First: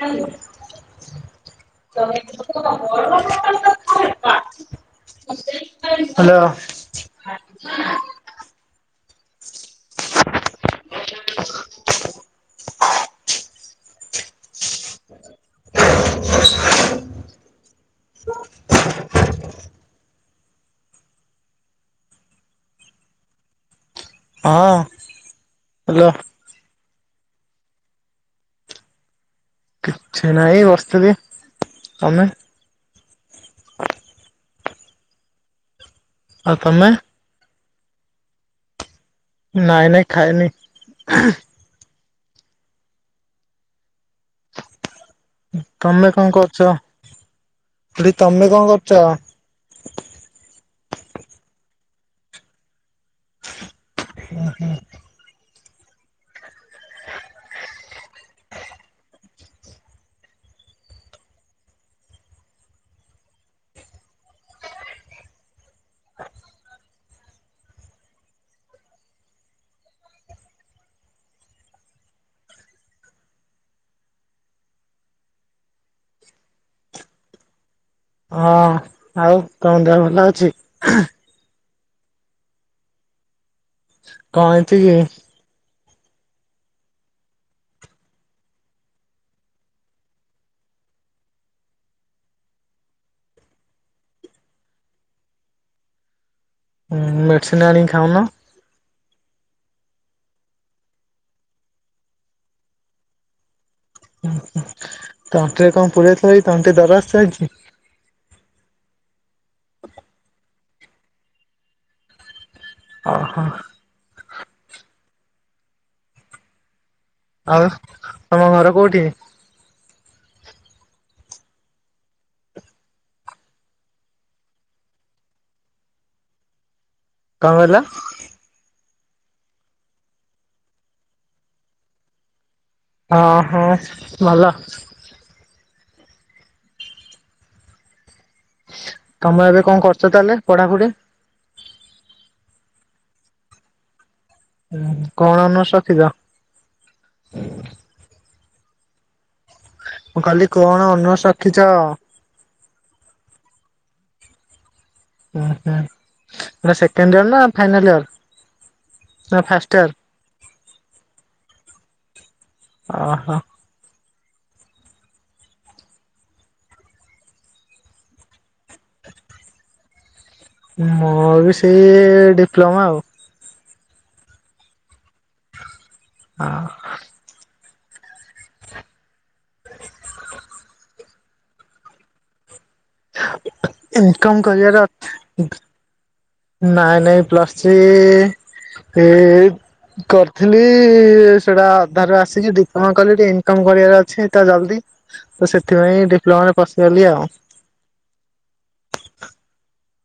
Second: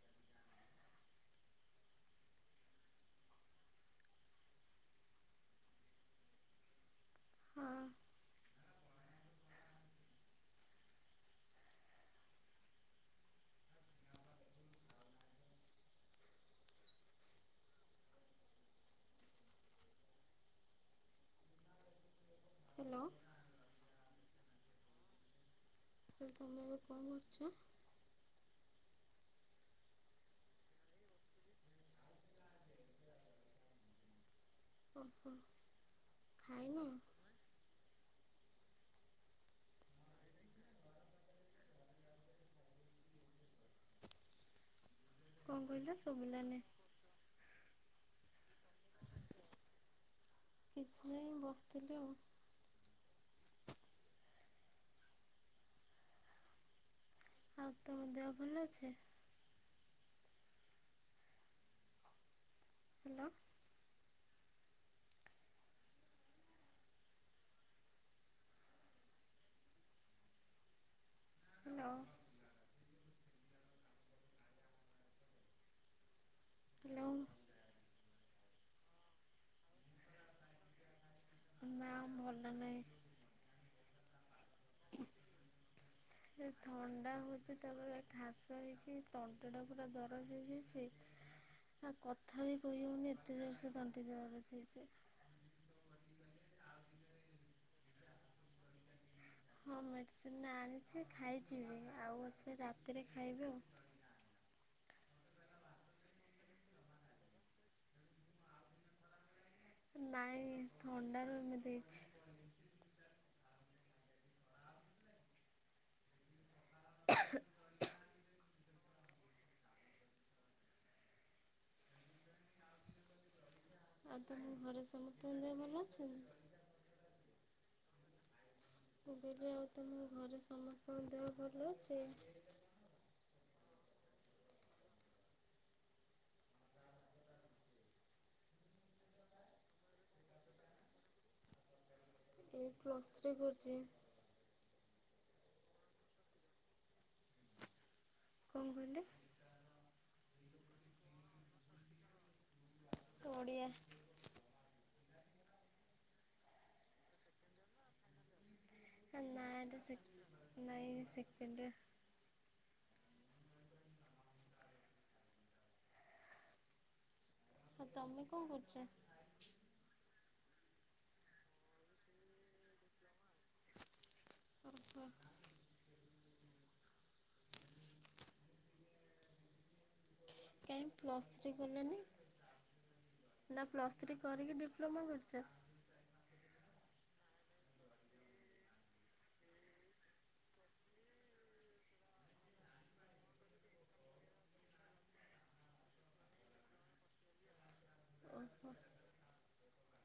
ହୁଁ ତ ହ୍ୟାଲୋ। ହଁ। ଗ ହ୍ୟାଲୋ। ହଁ ହ୍ୟାଲୋ। ତମେ ଏବେ କଣ କରୁଛ? କିଛି ନାହିଁ ବସିଥିଲି ତମେ? ଯ ଓହ। ଆଉ ତମେ? ନାଇଁ ନାଇଁ ଖାଇନି। କଣ କହିଲ ତମେ କଣ ଶୁଭିଲାନି? କରୁଛ ଏଠି ତମେ କଣ କରୁଛ? କିଛି ନାଇଁ ବସିଥିଲି ଆଉ। ହୁଁ ହୁଁ। ଆଉ ତମ ଦେହ ଭଲ ଅଛେ? ହ୍ୟାଲୋ। ହ୍ୟାଲୋ ହ୍ୟାଲୋ ହଁ ଆଉ ତମ ଦେହ ଭଲ ଅଛି? ନା ଭଲ ନାହିଁ। କଣ ହେଇଛି କି? ଏ ଥଣ୍ଡା ହଉଛି ତାପରେ ଖାସ ହେଇକି ତଣ୍ଟି ଟା ପୁରା ଦରଜ ହେଇଯାଇଛି ଆଉ କଥା ବି କହିହଉନି ଏତେ ଜୋର ସେ ତଣ୍ଟି ଦରଜ ହେଇଛି। ହଁ [inaudible] ହଁ ମେଡ଼ିସିନ ଆଣିକି ଖାଉନ। ହଁ ମେଡ଼ିସିନ ଆଣିଛି ଖାଇଛିିବି ଆଉ ଅଛି ରାତିରେ ଖାଇବି ଆଉ। ହୁଁ ହୁଁ ତଣ୍ଟିରେ କଣ ପୂରେଇଥିଲ କି ତଣ୍ଟି ଦରଯ ହେଇଛି। ନାଇଁ ଥଣ୍ଡାରୁ ଏମିତି ହେଇଛି। ହୁଁ ଅ ହ। ଆଉ ତମ ଘର କୋଉଠି? ଆଉ ତମ ଘରେ ସମସ୍ତଙ୍କ ଦେହ ଭଲ ଅଛନ୍ତି। କଣ କହିଲ? ମୁଁ କହିଲି ଆଉ ତମ ଘରେ ସମସ୍ତଙ୍କ ଦେହ ଭଲ ଅଛି? ହଁ ହଁ ଭଲ। ତମେ ଏବେ କଣ କରୁଛ ତାହେଲେ ପଢାପଢି? ଏଇ ପ୍ଲସ୍ ଥ୍ରୀ କରୁଛି। ହୁଁ କଣ ଅନର୍ସ ରଖିଛ? କଣ କହିଲେ? ମୁଁ କହିଲି କଣ ଅନର୍ସ ରଖିଛ? ଓଡ଼ିଆ। ଉ ହୁଁ ଏଇଟା ସେକେଣ୍ଡ ଇୟର ନା ଫାଇନାଲ ଇୟର? କେ ନା ଫାଷ୍ଟ ନାଏଟା ଇୟର? ସେକେ- ନାଇଁ ସେକେଣ୍ଡଇଅର। ଓହୋ। [inaudible] ଆଉ ତମେ କଣ କରୁଛ? ମୋର ବି ସେଇ ଡିପ୍ଲୋମା ଆଉ। ଓ ହୋ। ହଁ। କାଇଁ ପ୍ଲସ୍ ଥ୍ରୀ କଲେନି ନା ପ୍ଲସ୍ ଥ୍ରୀ ଇନକମ୍ କରିକି କରିବାର ଡିପ୍ଲୋମା ଅଛି କରିଛ? ନାଇଁ ନାଇଁ ପ୍ଲସଥ୍ରୀ ଇ କରିଥିଲି ସେଟା ଅଧାରୁ ଆସିକି ଡିପ୍ଲୋମା କଲି ଟିକେ ଇନକମ କରିବାର ଅଛି ତ ଜଲଦି ତ ସେଥିପାଇଁ ଡିପ୍ଲୋମା ରେ ପଶିଗଲି ଆଉ। ଓହୋ।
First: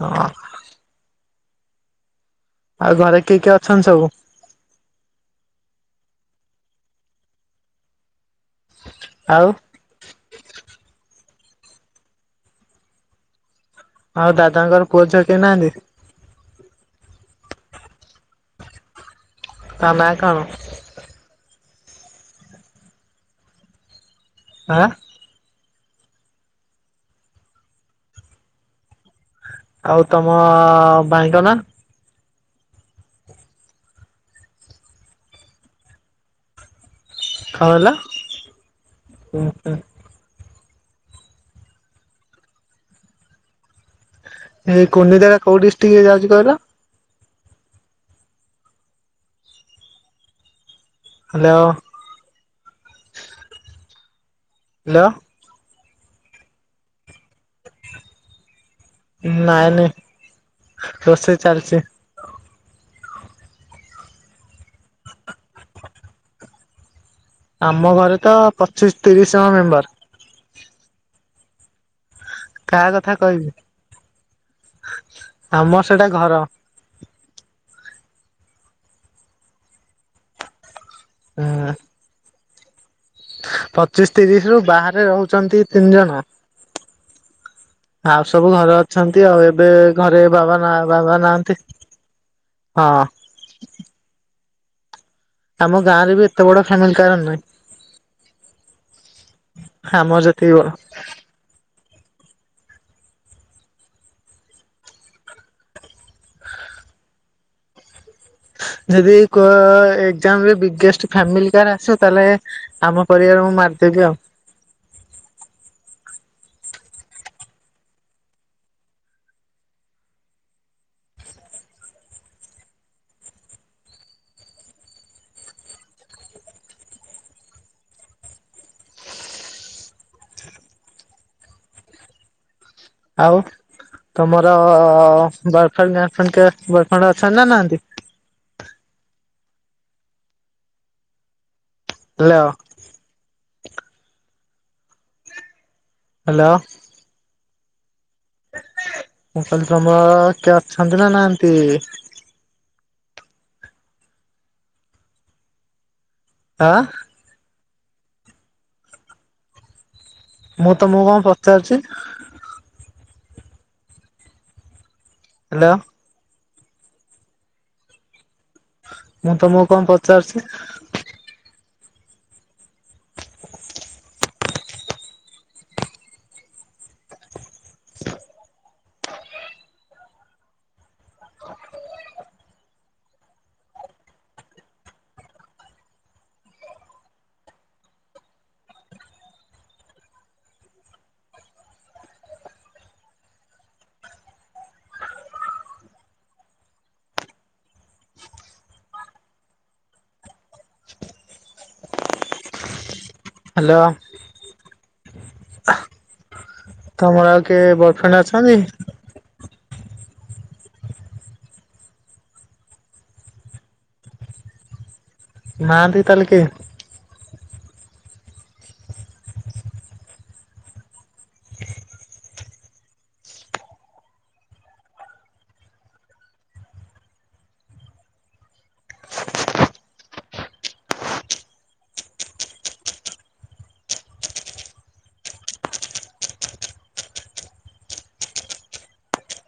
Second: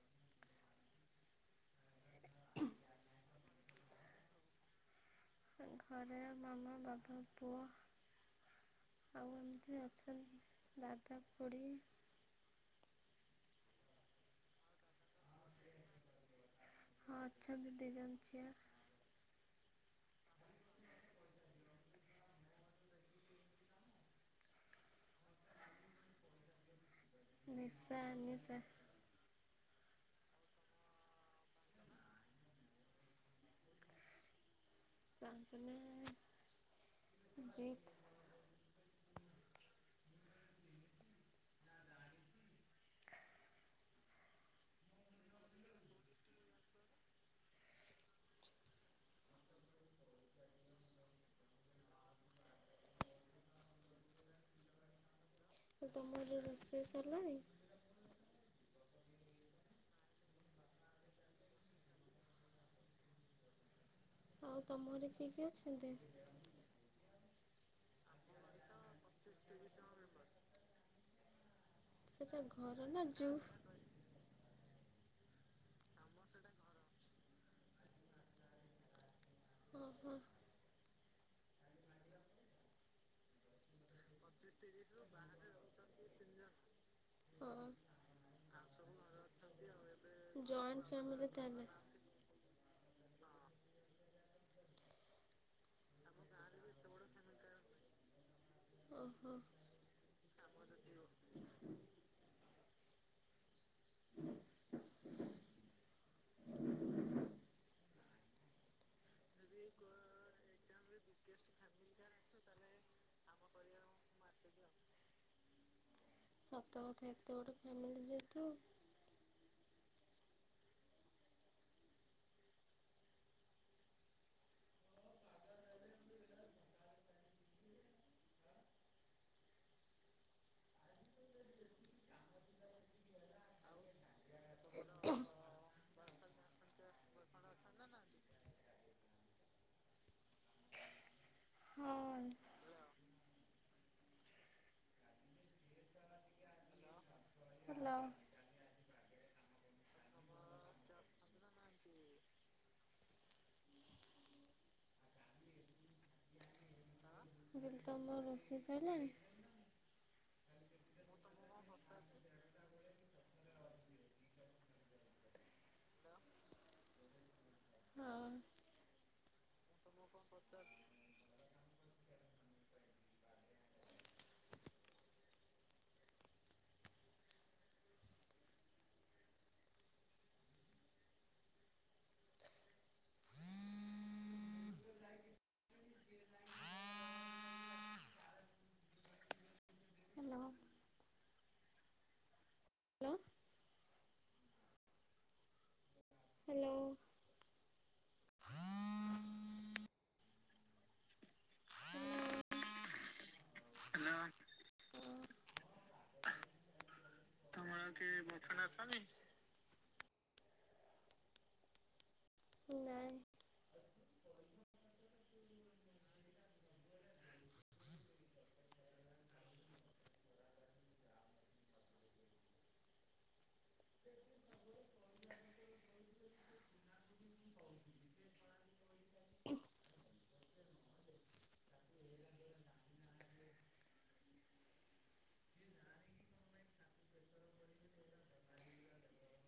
ହଁ। ଆଉ ଘରେ କିଏ କିଏ ଅଛନ୍ତି ସବୁ? ଘରେ ମାମା, ବାବା, ପୁଅ ଆଉ ଏମିତି ଅଛନ୍ତି ଦାଦା, ଖୁଡି ଆଉ ଦାଦାଙ୍କର ପୁଅ ଝିଅ କେହି ନାହାନ୍ତି? ହଁ ଅଛନ୍ତି ଦି ଜଣ ଝିଅ ତା ନାଁ କଣ? ଆଁ ନିଶା ଅନିଶା। ଆଉ ତମ ଭାଇଙ୍କ ନା? ତାଙ୍କ ନା ଜିତ୍ କଣ କହିଲ ଉଁ ହୁଁ। ଏଇ କୁନିନ୍ଧା ଟା କୋଉ ଡିଷ୍ଟ୍ରିକ୍ ରେ ଯାଉଛି କହିଲ? ହ୍ୟାଲୋ। ହ୍ୟାଲୋ। ତୁମର ରୋଷେଇ ସରିଲାଣି? ନାଇଁ ନାଇଁ, ରୋଷେଇ ଚାଲିଛି। ଆଉ ତମ ଘରେ କିଏ କିଏ ଅଛନ୍ତି? ଆମ ଘରେ ତ, ପଚିଶି ତିରିଶ ଜଣ ମେମ୍ବର। ସେଟା ଘର କାହା ନା କଥା ଜୁ କହିବି? ଆମର ସେଟା ଘର। ଓ ହୋ। ହଁ। ପଚିଶି ତିରିଶ ରୁ ବାହାରେ ରହୁଛନ୍ତି ତିନି ଜଣ ଓ ହୋ। ଆଉ ସବୁ ଘରେ ଅଛନ୍ତି ଆଉ ଏବେ ଘରେ ବାବା ନା ଜଏଣ୍ଟ ବାବା ଫ୍ୟାମିଲି ନାହାନ୍ତି। ତାହେଲେ ହଁ ଆମ ଗାଁ ରେ ବି ଏତେ ବଡ ଫ୍ୟାମିଲି କାହାର ନୁହେଁ। ଓ ହୋ। ଅମର ଯେତିକି ଘର। ଯଦି କ ଏକଜାମ୍ ରେ ବିଗେଷ୍ଟ ଫ୍ୟାମିଲୀ କାହାର ଆସିବ ତାହେଲେ ଆମ ପରିବାରକୁ ମୁଁ ମାରିଦେବି ଆଉ। ତ ଏତେ ବଡ଼ ଫ୍ୟାମିଲି ଯେହେତୁ ଆଉ ତମର ବୟଫ୍ରେଣ୍ଡ୍ ଗାର୍ଲଫ୍ରେଣ୍ଡ କିଏ ବୟଫ୍ରେଣ୍ଡ୍ ଅଛନ୍ତି ନା ନାହାନ୍ତି? ହଁ ହେଲୋ। ହ୍ୟାଲୋ। ହ୍ୟାଲୋ। ମୁଁ କହିଲି ତମର କିଏ ଅଛନ୍ତି ନା ନାହାନ୍ତି? ଆଁ? [unintelligible] ତମ ରୋଷେଇ ସାରିଲାଣି? ମୁଁ ତମକୁ କଣ ପଚାରୁଛି? ହ୍ୟାଲୋ। ହଁ। ମୁଁ ତମକୁ କଣ ପଚାରୁଛି? ହୁଁ! Hello hello hello. ହ୍ୟାଲୋ। ତମର ଆଉ କିଏ ତମର କିଏ ବଏଫେଣ୍ଡ ଅଛି? ବୟଫ୍ରେଣ୍ଡ ଅଛନ୍ତି? ନାହିଁ। ନାହାନ୍ତି ତାହେଲେ କେହି?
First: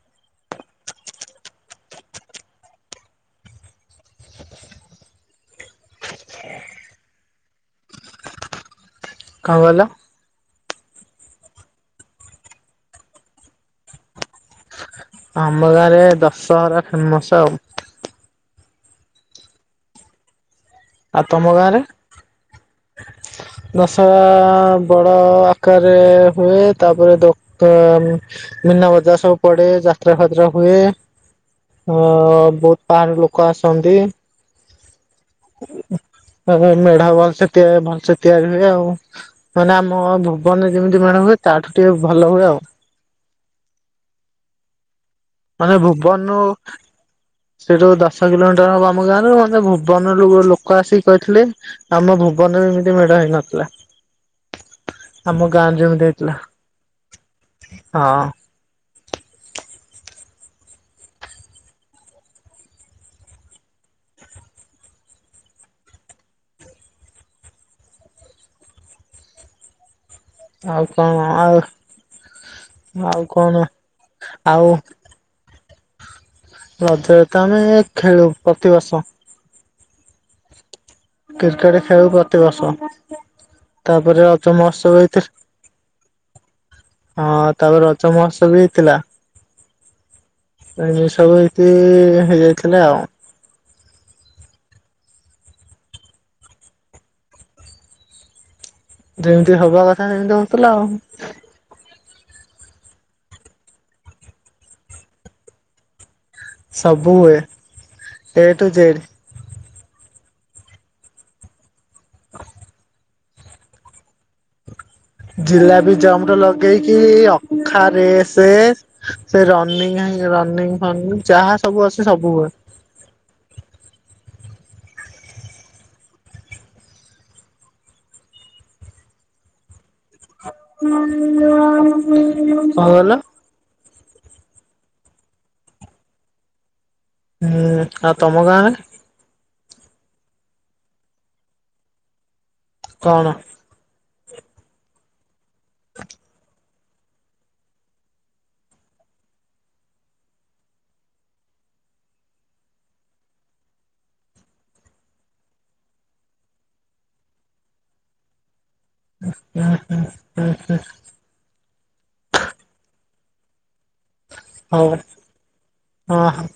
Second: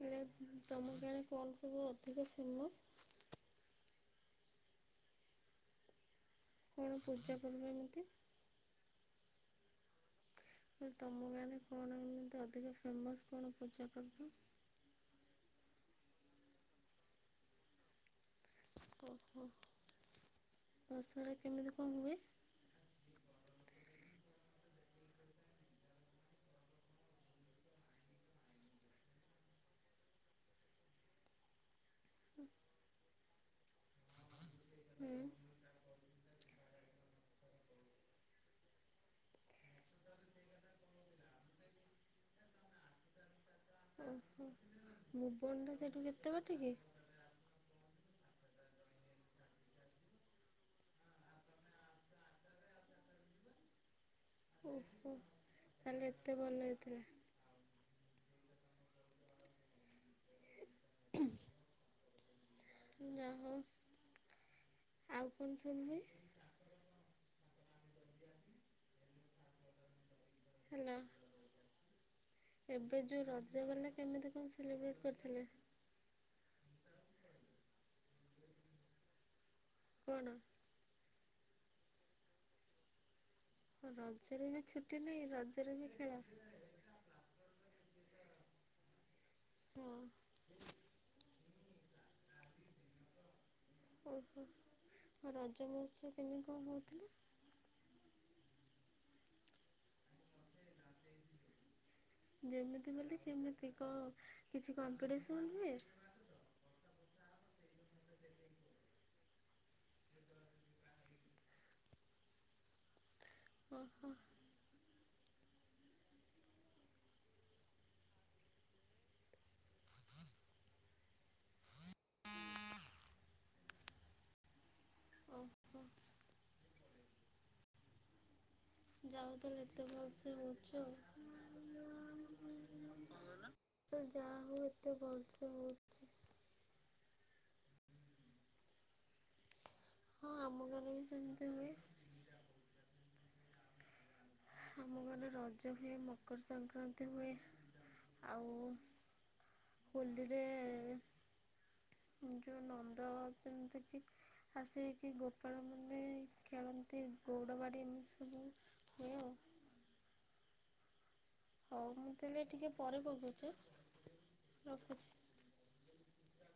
ହେଲେ ତମ ଗାଁରେ କଣ ସବୁ ଅଧିକ ଫେମସ୍? କଣ ପୂଜା ପର୍ବ ଏମିତି? କଣ କହିଲ? ତମ ଗାଁରେ କଣ ଏତି ଅଧିକା ଫେମସ୍ କଣ ପୂଜା ପର୍ବ? ଆମ ଗାଁ ରେ ଦଶହରା ଫେମସ୍। ଓହୋ। ଆଉ ଦସରା ତମ କେମିତି ଗାଁରେ? କଣ ହୁଏ? ଦଶହରା ବଡ ଆକାରରେ ହୁଏ ତାପରେ ଦୋକାନ ମୀନା ବଜାର ସବୁ ପଡେ ଯାତ୍ରା ଫାତ୍ରା ହୁଏ ହ ବହୁତ ପା [unintelligible] ଲୋକ ଆସନ୍ତି। ହୁଁ। ମେଢା ଭଲସେ ତିଆରି ଭଲସେ ତିଆରି ହୁଏ ଆଉ। ମାନେ ଆମ ଭୁବନରେ ଯେମିତି ମେଢ଼ ହୁଏ ତାଠୁ ଟିକେ ଭଲ ହୁଏ ଆଉ। ଓ ହୋ। ମାନେ ଭୁବନ ସେଠୁ ଦଶ କିଲୋମିଟର ହବ ଆମ ଗାଁ ରୁ ମେ ଭୁବନରୁ ଲୋକ ଆସିକି କହିଥିଲେ ଆମ ଭୁବନରେ ଏମିତି ମେଢ ହେଇନଥିଲା। ଓହୋ ଆମ ଗାଁ ରେ ଯେମିତି ତାହେଲେ ଏତେ ହେଇଥିଲା ଭଲ ହେଇଥିଲା ହଁ। ନା ହଉ। ଆଉ କଣ ସେମିତି? ଆଉ ହେଲା କଣ ଆଉ ଏବେ ଆଉ ଯୋଉ କଣ ରଜ ଗଲା କେମିତି କଣ ଆଉ ସେଲିବ୍ରେଟ କରିଥିଲେ? ରଜରେ ତ ଆମେ ଖେଳୁ ପ୍ରତିବର୍ଷ କଣ? କ୍ରିକେଟ ଖେଳ ପ୍ରତିବର୍ଷ ତାପରେ ରଜ ରଜରେ ବି ମହୋତ୍ସବ ଛୁଟି ହେଇଥିଲା ନାହିଁ ରଜରେ ବି ଖେଳ ହଁ ତାପରେ ରଜମହସ ବି ହେଇଥିଲା। ହଁ। ଏମି ସବୁ ଏଇଠି ହେଇଯାଇଥିଲେ ଆଉ। ଓହୋ। ହଁ ରଜ ମହଉଚ୍ଛବ କେମିତି କଣ ହଉଥିଲା? ଯେମିତି ହବା କଥା ସେମିତି ହଉଥିଲା ଆଉ। ଜାମେତି ବୋଲେ କେମିତି କଣ କିଛି କମ୍ପିଟିସନ ହୁଏ? ସବୁ ହୁଏ ଏ ଟୁ ଜେଡ। ଓହୋ। ଜିଲାପି ଜମ୍ପ ରୁ ଲାଗେଇକି ଅଖା ରେସ ସେ ରନିଂ ରନିଂ ଫନିଂ ଯାହା ସବୁ ଅଛି ସବୁ ହୁଏ। ଓହୋ ଯାହା ହଉ ତାହଲେ ଏତେ ଭଲ ସେ ହଉଛି ଆଉ। କଣ କହିଲ ହୁଁ ଯାହା ହଉ ଏତେ ଭଲସେ ହଉ ହୁଁ ଆଉ ତମ ଗାଁରେ? ହଁ ଆମ ଘାରେ ବି ସେମିତି ହୁଏ। କଣ? ଆମ ଘରେ ରଜ ହୁଏ ମକର ସଂକ୍ରାନ୍ତି ହୁଏ ଆଉ ହୋଲିରେ ଯୋଉ ନନ୍ଦ ଯେମିତି କି ଆସିକି ଗୋପାଳ ମାନେ ଖେଳନ୍ତି ଗୌଡ ବାଡ଼ି ଏମିତି ସବୁ। ହୁଏ ଆଉ। ହୁଁ ହୁଁ ହୁଁ ହୁଁ। ହଉ ମୁଁ ତାହାଲେ ଟିକେ ପରେ କଲ କରୁଛି ହା। ହଉ ହଁ ହଁ।